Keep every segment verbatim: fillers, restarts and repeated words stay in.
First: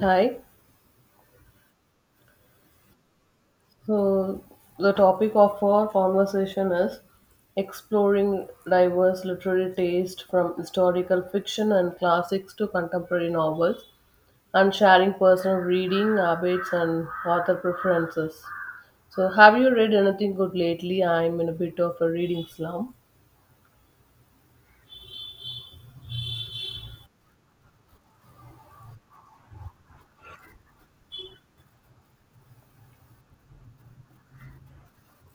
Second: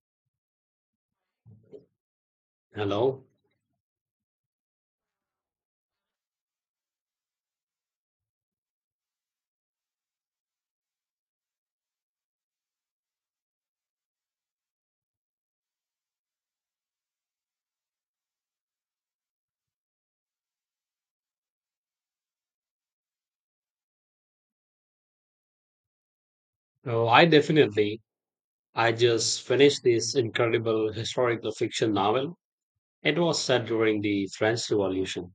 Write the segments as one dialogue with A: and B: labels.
A: Hi.
B: Hello.
A: So the topic of our conversation is exploring diverse literary taste from historical fiction and classics to contemporary novels and sharing personal reading habits and author preferences. So have you read anything good lately? I'm in a bit of a reading slump.
B: Oh, I definitely. I just finished this incredible historical fiction novel. It was set during the French Revolution.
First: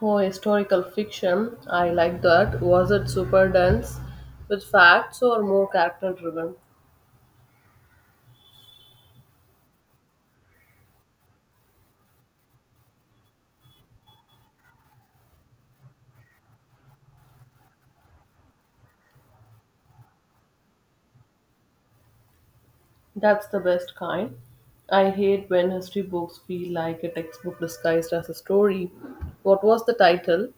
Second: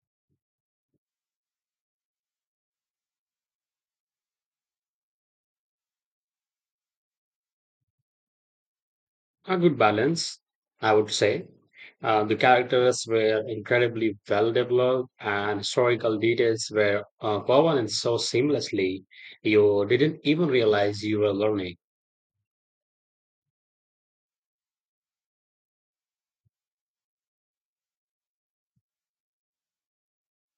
A: Oh, historical fiction. I like that. Was it super dense with facts or more character driven?
B: A good balance, I would say. Uh, the characters were incredibly well developed, and historical details were uh, woven in so seamlessly, you didn't even realize you were learning.
A: That's the best kind. I hate when history books feel like a textbook disguised as a story. What was the title?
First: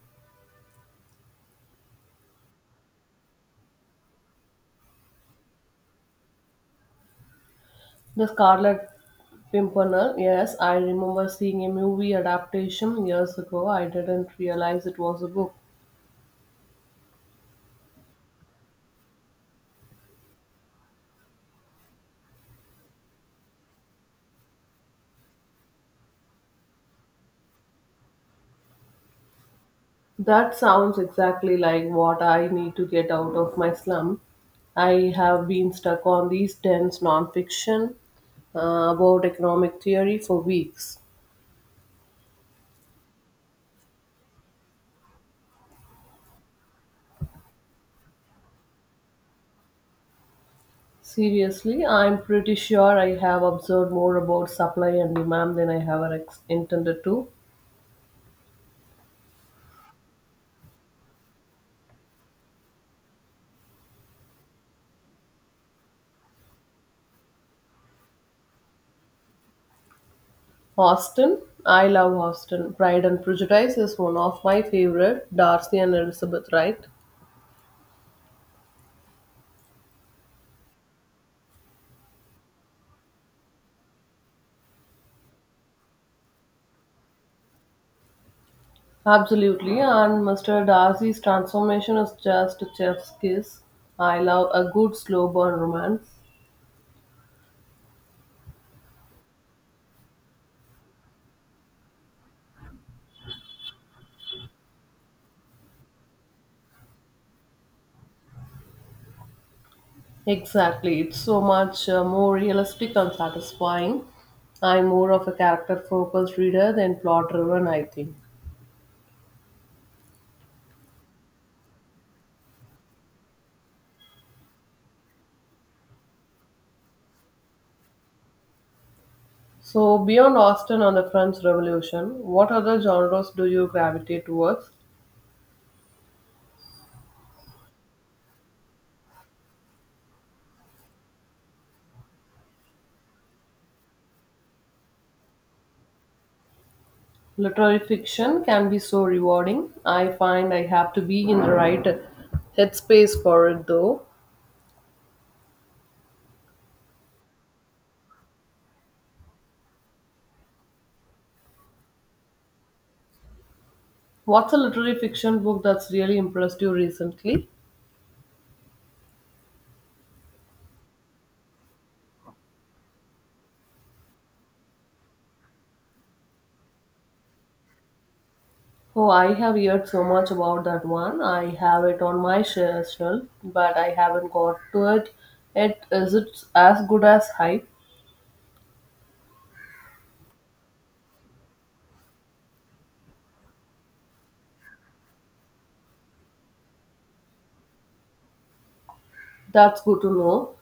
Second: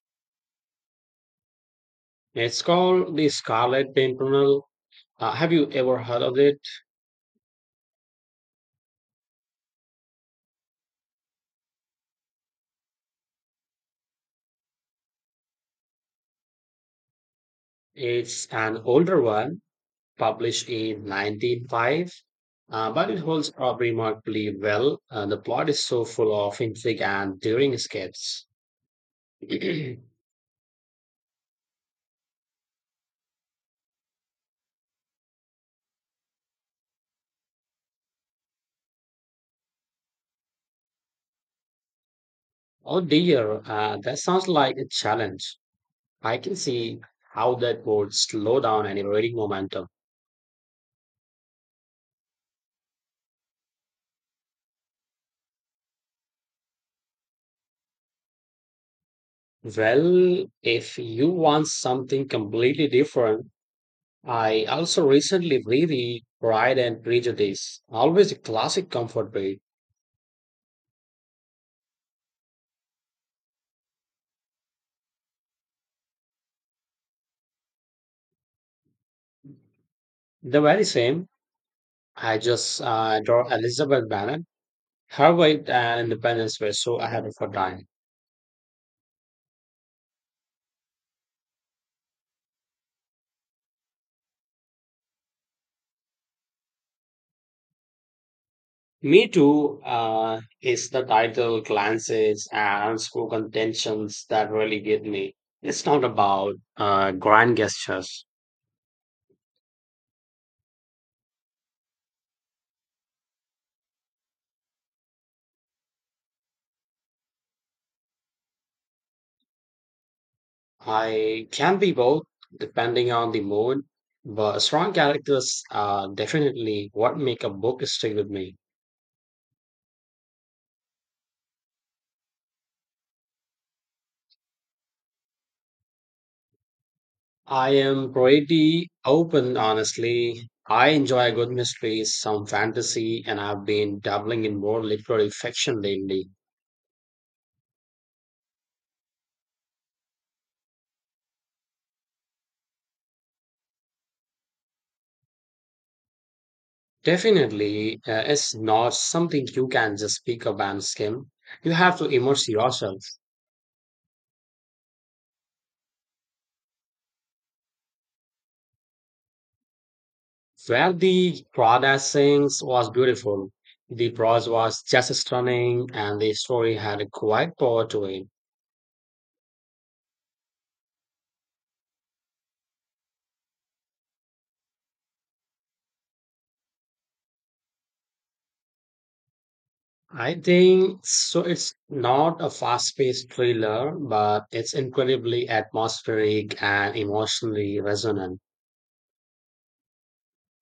B: It's called The Scarlet Pimpernel. Uh, have you ever heard of it?
A: The Scarlet Pimpernel. Yes, I remember seeing a movie adaptation years ago. I didn't realize it was a book.
B: It's an older one published in nineteen oh five, uh, but it holds up remarkably well. Uh, the plot is so full of intrigue and daring escapes.
A: That sounds exactly like what I need to get out of my slum. I have been stuck on these dense nonfiction uh, about economic theory for weeks.
B: Oh dear, uh, that sounds like a challenge. I can see how that would slow down any reading momentum.
A: Seriously, I'm pretty sure I have observed more about supply and demand than I ever ex- intended to.
B: Well, if you want something completely different, I also recently reread Pride and Prejudice, always a classic comfort read.
A: Austin, I love Austin. Pride and Prejudice is one of my favorite. Darcy and Elizabeth, right?
B: The very same. I just uh, adore Elizabeth Bennet. Her weight and independence were so ahead of her time.
A: Absolutely, and mister Darcy's transformation is just a chef's kiss. I love a good slow burn romance.
B: Me too, uh, is the title, glances, and unspoken tensions that really get me. It's not about uh, grand gestures.
A: Exactly, it's so much uh, more realistic and satisfying. I'm more of a character focused reader than plot driven, I think.
B: I can be both depending on the mood, but strong characters are definitely what make a book stick with me.
A: So, beyond Austen and the French Revolution, what other genres do you gravitate towards?
B: I am pretty open, honestly. I enjoy a good mystery, some fantasy, and I've been dabbling in more literary fiction lately.
A: Literary fiction can be so rewarding. I find I have to be in the right headspace for it though.
B: Definitely, uh, it's not something you can just pick up and skim. You have to immerse yourself.
A: What's a literary fiction book that's really impressed you recently?
B: Where the Prada sings was beautiful, the prose was just stunning, and the story had a quiet power to it.
A: Oh, I have heard so much about that one. I have it on my sh- shelf, but I haven't got to it. It is it as good as hype?
B: I think so. It's not a fast-paced thriller, but it's incredibly atmospheric and emotionally resonant.
A: That's good to know.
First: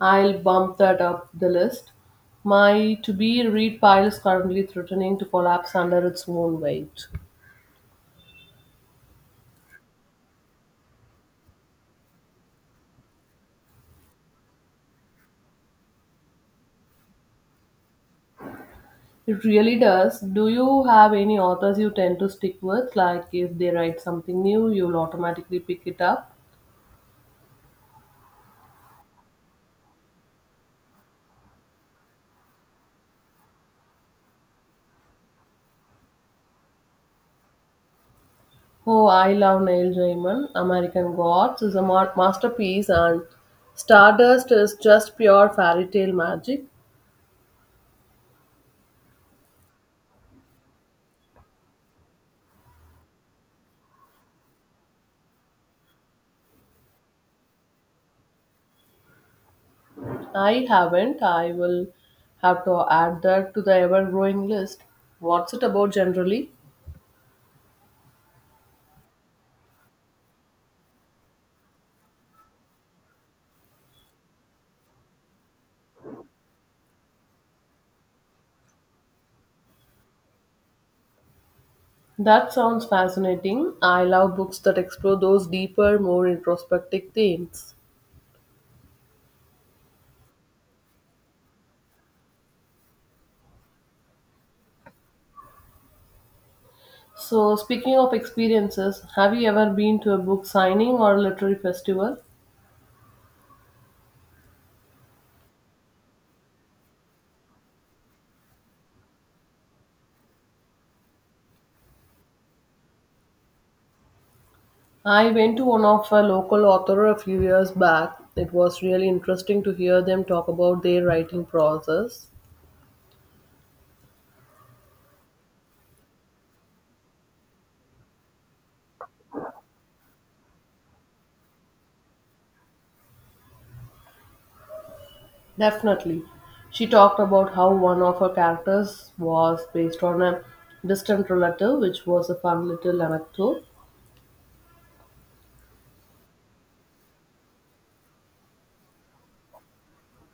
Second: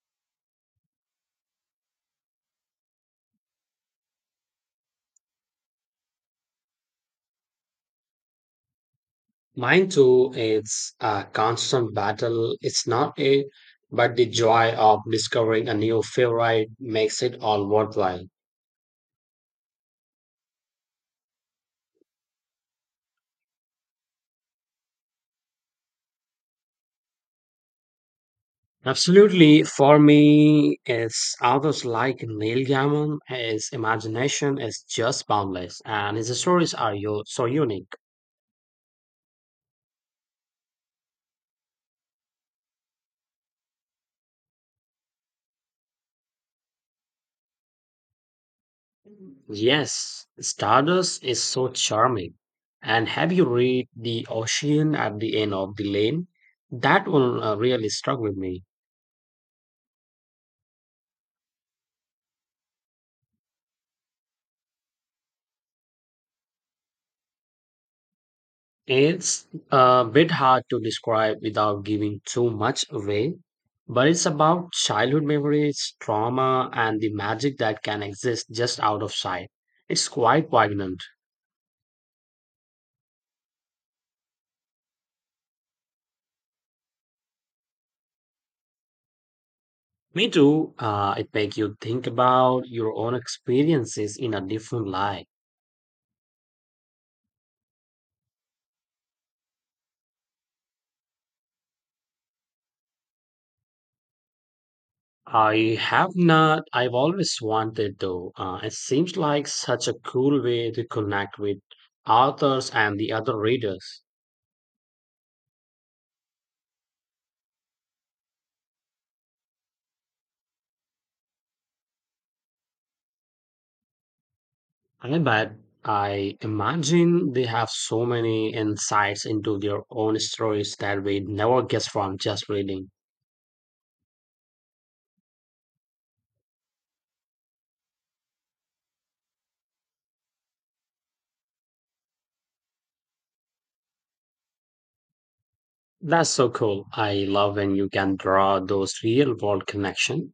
A: I'll bump that up the list. My to be read pile is currently threatening to collapse under its own weight.
B: Mine too, it's a constant battle. It's not a, but the joy of discovering a new favorite makes it all worthwhile.
A: It really does. Do you have any authors you tend to stick with? Like if they write something new, you'll automatically pick it up?
B: Absolutely, for me, it's authors like Neil Gaiman. His imagination is just boundless, and his stories are yo- so unique.
A: Oh, I love Neil Gaiman. American Gods is a ma- masterpiece, and Stardust is just pure fairy tale magic.
B: Yes, Stardust is so charming. And have you read The Ocean at the End of the Lane? That one uh, really struck with me.
A: I haven't. I will have to add that to the ever growing list. What's it about generally?
B: It's a bit hard to describe without giving too much away, but it's about childhood memories, trauma, and the magic that can exist just out of sight. It's quite poignant.
A: That sounds fascinating. I love books that explore those deeper, more introspective themes.
B: Me too. Uh, it makes you think about your own experiences in a different light.
A: So, speaking of experiences, have you ever been to a book signing or a literary festival?
B: I have not. I've always wanted though. Uh, it seems like such a cool way to connect with authors and the other readers.
A: I went to one of a local author a few years back. It was really interesting to hear them talk about their writing process.
B: I bet I imagine they have so many insights into their own stories that we never guess from just reading.
A: Definitely. She talked about how one of her characters was based on a distant relative, which was a fun little anecdote.
B: That's so cool. I love when you can draw those real world connections.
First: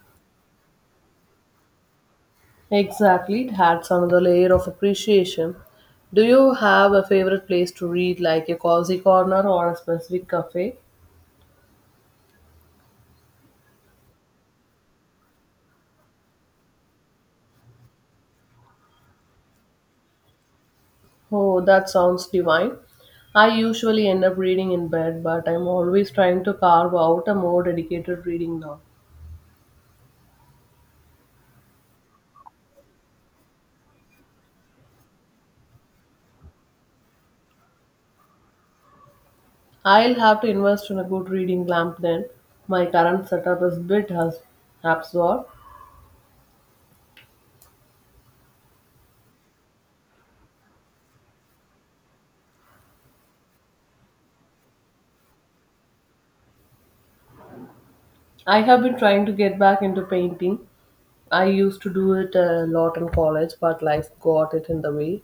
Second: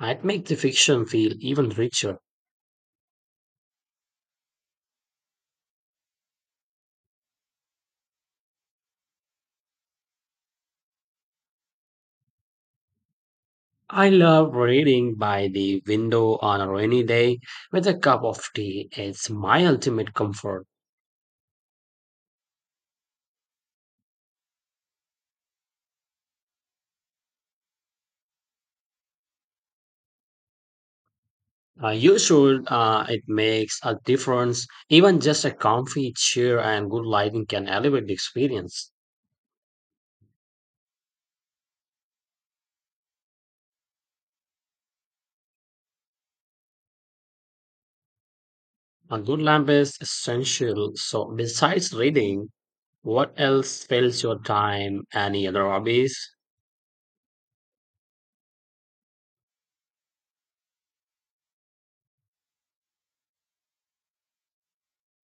B: It makes the fiction feel even richer.
A: Exactly, it adds another layer of appreciation. Do you have a favorite place to read, like a cozy corner or a specific cafe?
B: I love reading by the window on a rainy day with a cup of tea. It's my ultimate comfort.
A: Oh, that sounds divine. I usually end up reading in bed, but I'm always trying to carve out a more dedicated reading now.
B: Uh, you should, uh, it makes a difference. Even just a comfy chair and good lighting can elevate the experience.
A: I'll have to invest in a good reading lamp then. My current setup is a bit has absorbed.
B: A good lamp is essential. So, besides reading, what else fills your time? Any other hobbies?
A: I have been trying to get back into painting. I used to do it a lot in college, but life got it in the way.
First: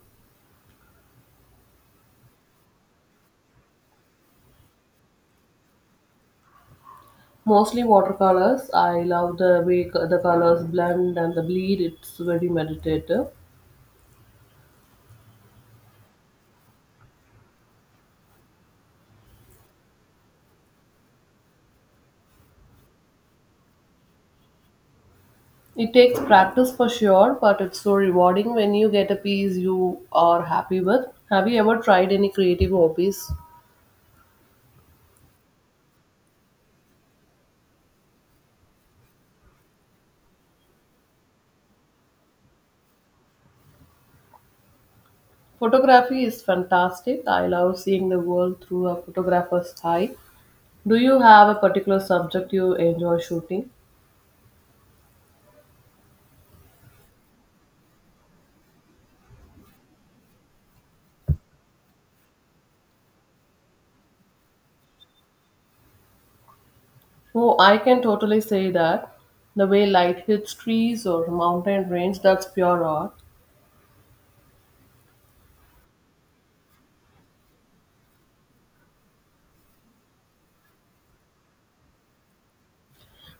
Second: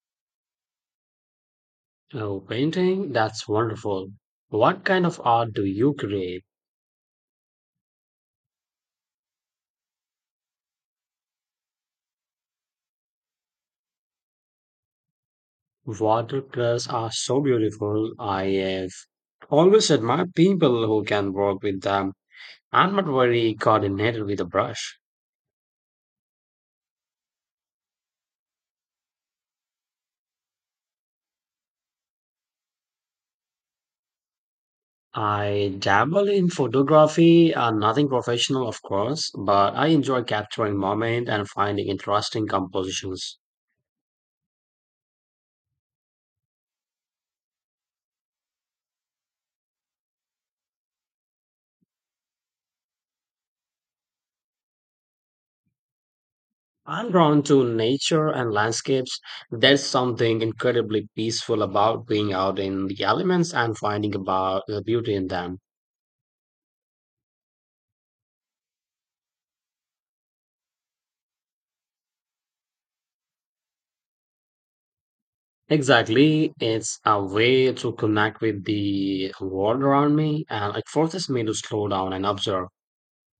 B: Oh, painting? That's wonderful. What kind of art do you create?
A: Mostly watercolors. I love the way co- the colors blend and the bleed. It's very meditative.
B: Watercolors are so beautiful. I have always admired people who can work with them. I'm not very coordinated with a brush.
A: It takes practice for sure, but it's so rewarding when you get a piece you are happy with. Have you ever tried any creative hobbies?
B: I dabble in photography, uh, nothing professional, of course, but I enjoy capturing moments and finding interesting compositions.
A: Photography is fantastic. I love seeing the world through a photographer's eye. Do you have a particular subject you enjoy shooting?
B: I'm drawn to nature and landscapes. There's something incredibly peaceful about being out in the elements and finding about the beauty in them.
A: Oh, I can totally say that. The way light hits trees or mountain range, that's pure art.
B: Exactly, it's a way to connect with the world around me and it forces me to slow down and observe.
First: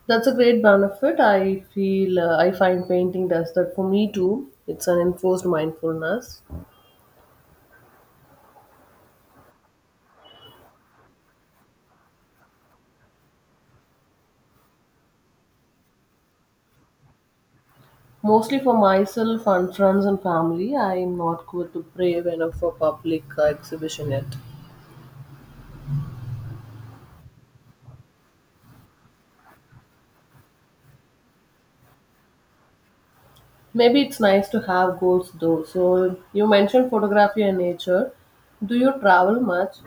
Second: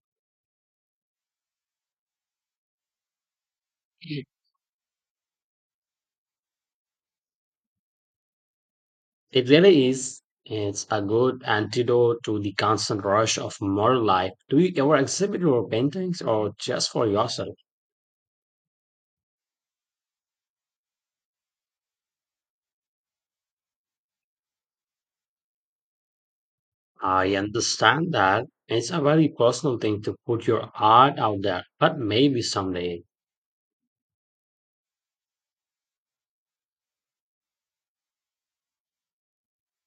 A: That's a great benefit. I feel uh, I find painting does that for me
B: Mm.
A: too. It's an enforced mindfulness.
B: It really is. It's a good antidote to the constant rush of modern life. Do you ever exhibit your paintings or just for yourself?
A: Mostly for myself and friends and family. I am not good to brave enough for public uh, exhibition yet.
B: I understand that it's a very personal thing to put your art out there, but maybe someday.
A: Maybe it's nice to have goals though. So, you mentioned photography and nature. Do you travel much?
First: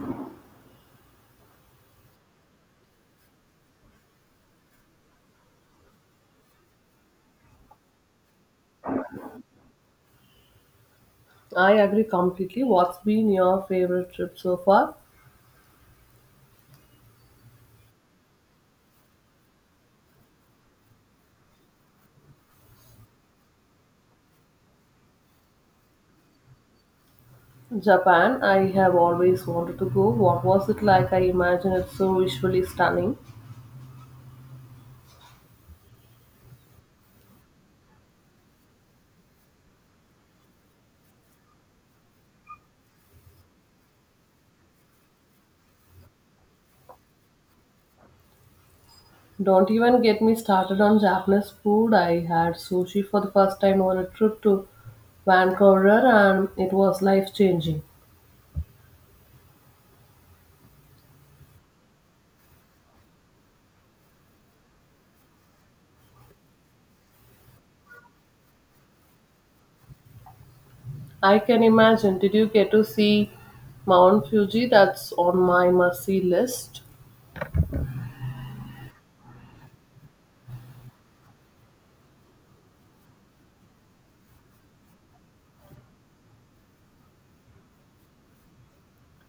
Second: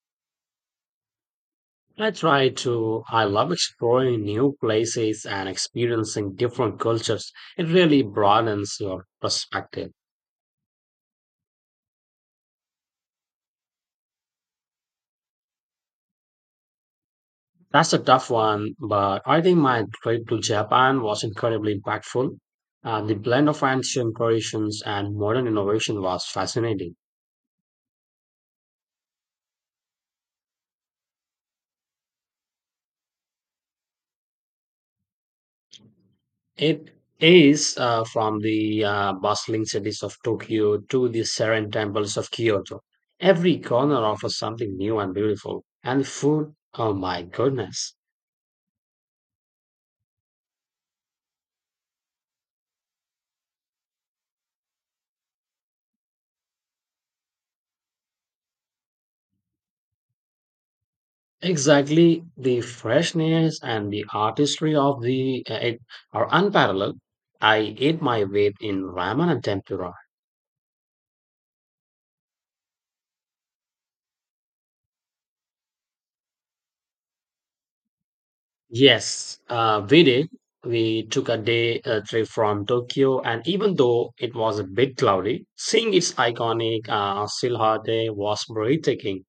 B: I try to. I love exploring new places and experiencing different cultures. It really broadens your perspective.
A: I agree completely. What's been your favorite trip so far?
B: That's a tough one, but I think my trip to Japan was incredibly impactful. Uh, the blend of ancient traditions and modern innovation was fascinating.
A: Japan. I have always wanted to go. What was it like? I imagine it's so visually stunning.
B: It is, uh, from the uh, bustling cities of Tokyo to the serene temples of Kyoto. Every corner offers something new and beautiful. And the food, oh my goodness.
A: Don't even get me started on Japanese food. I had sushi for the first time on a trip to Vancouver and it was life changing.
B: Exactly, the freshness and the artistry of the uh, it are unparalleled. I ate my weight in ramen and tempura.
A: I can imagine. Did you get to see Mount Fuji? That's on my must-see list.
B: Yes, uh, we did. We took a day uh, trip from Tokyo, and even though it was a bit cloudy, seeing its iconic uh, silhouette was breathtaking.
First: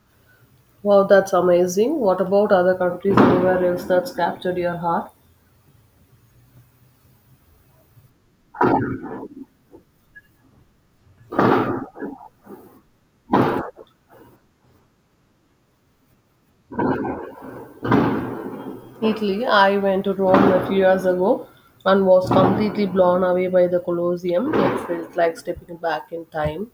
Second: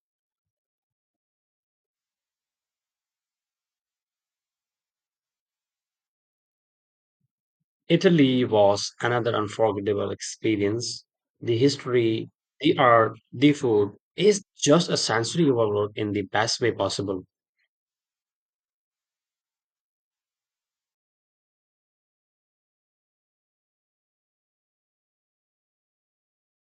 A: Wow, that's amazing. What about other countries, anywhere else that's captured your heart?
B: Italy was another unforgettable experience. The history, the art, the food is just a sensory overload in the best way possible.
A: Italy, I went to Rome a few years ago and was completely blown away by the Colosseum. It felt like stepping back in time.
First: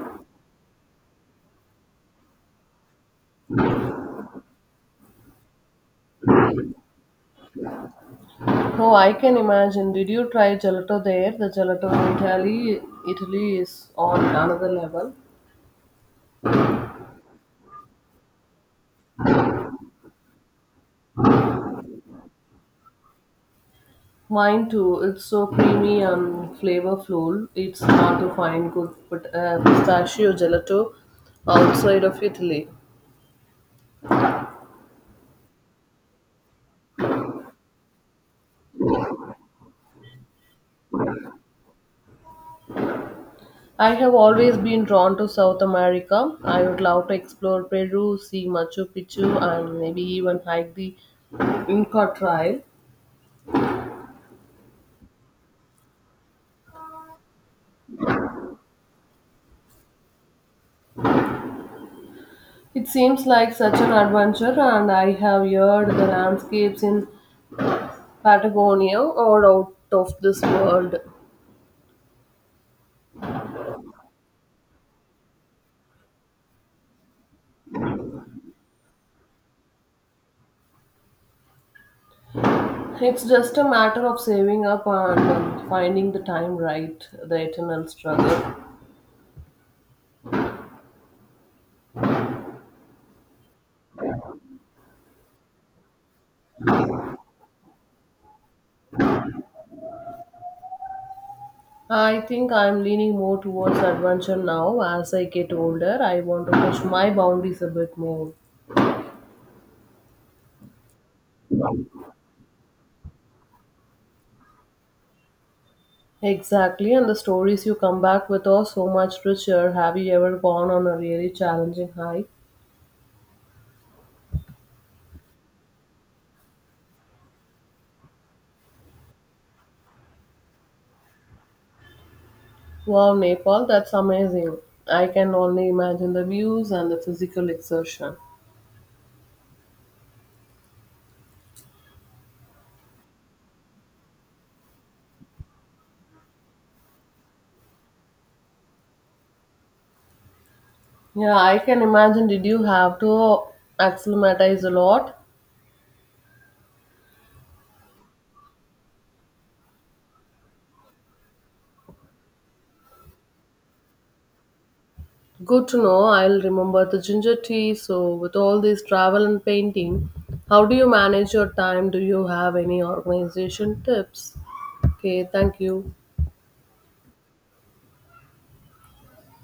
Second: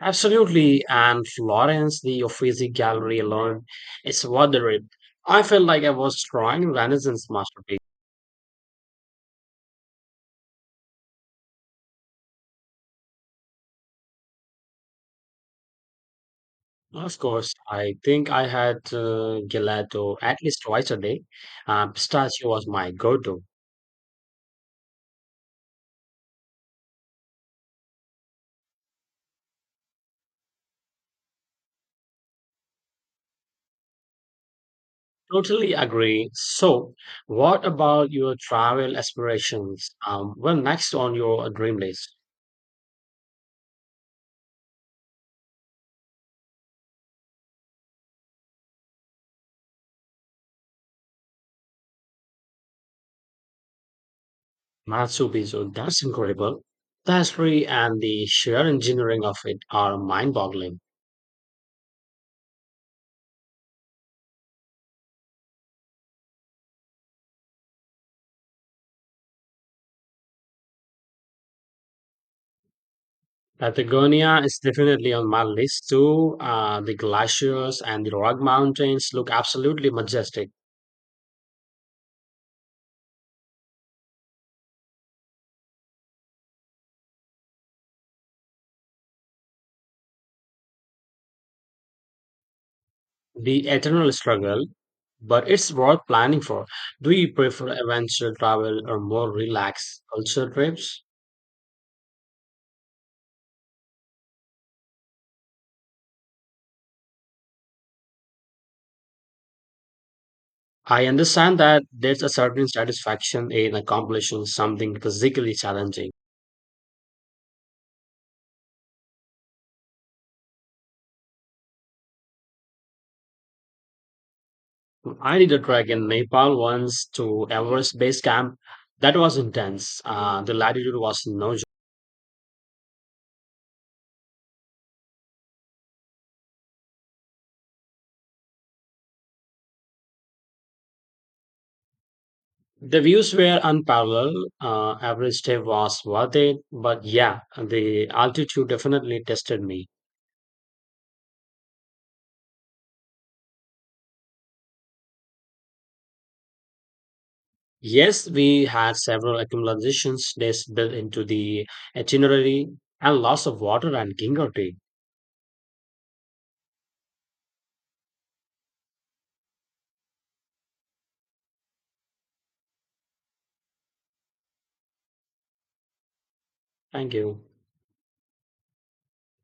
B: Absolutely, and Florence, the Uffizi Gallery alone, is worth the trip. I felt like I was drawing Renaissance masterpiece.
A: Oh, I can imagine. Did you try gelato there? The gelato in Italy, Italy is on another level.
B: Of course, I think I had uh, gelato at least twice a day. Uh, pistachio was my go-to.
A: Mine too. It's so creamy and flavorful. It's hard to find good pit- uh, pistachio gelato outside of Italy.
B: Totally agree. So, what about your travel aspirations? Um, well, next on your dream list,
A: I have always been drawn to South America. I would love to explore Peru, see Machu Picchu, and maybe even hike the Inca Trail.
B: Machu Picchu. That's incredible. The history and the sheer engineering of it are mind-boggling.
A: It seems like such an adventure, and I have heard the landscapes in Patagonia are out of this world.
B: Patagonia is definitely on my list too. Uh, the glaciers and the rock mountains look absolutely majestic.
A: It's just a matter of saving up and um, finding the time right, the eternal struggle.
B: The eternal struggle, but it's worth planning for. Do you prefer adventure travel or more relaxed culture trips?
A: I think I'm leaning more towards adventure now. As I get older, I want to push my boundaries a bit more.
B: I understand that there's a certain satisfaction in accomplishing something physically challenging.
A: Exactly, and the stories you come back with are so much richer. Have you ever gone on a really challenging hike?
B: I did a trek in Nepal once to Everest Base Camp. That was intense. Uh, the latitude was no joke.
A: Wow, Nepal, that's amazing. I can only imagine the views and the physical exertion.
B: The views were unparalleled. Uh, every step was worth it. But yeah, the altitude definitely tested me.
A: Yeah, I can imagine. Did you have to acclimatize a lot?
B: Yes, we had several accumulations days built into the itinerary and lots of water and ginger tea.
A: Good to know. I'll remember the ginger tea. So, with all this travel and painting, how do you manage your time? Do you have any organization tips? Okay, thank you.
B: Thank you.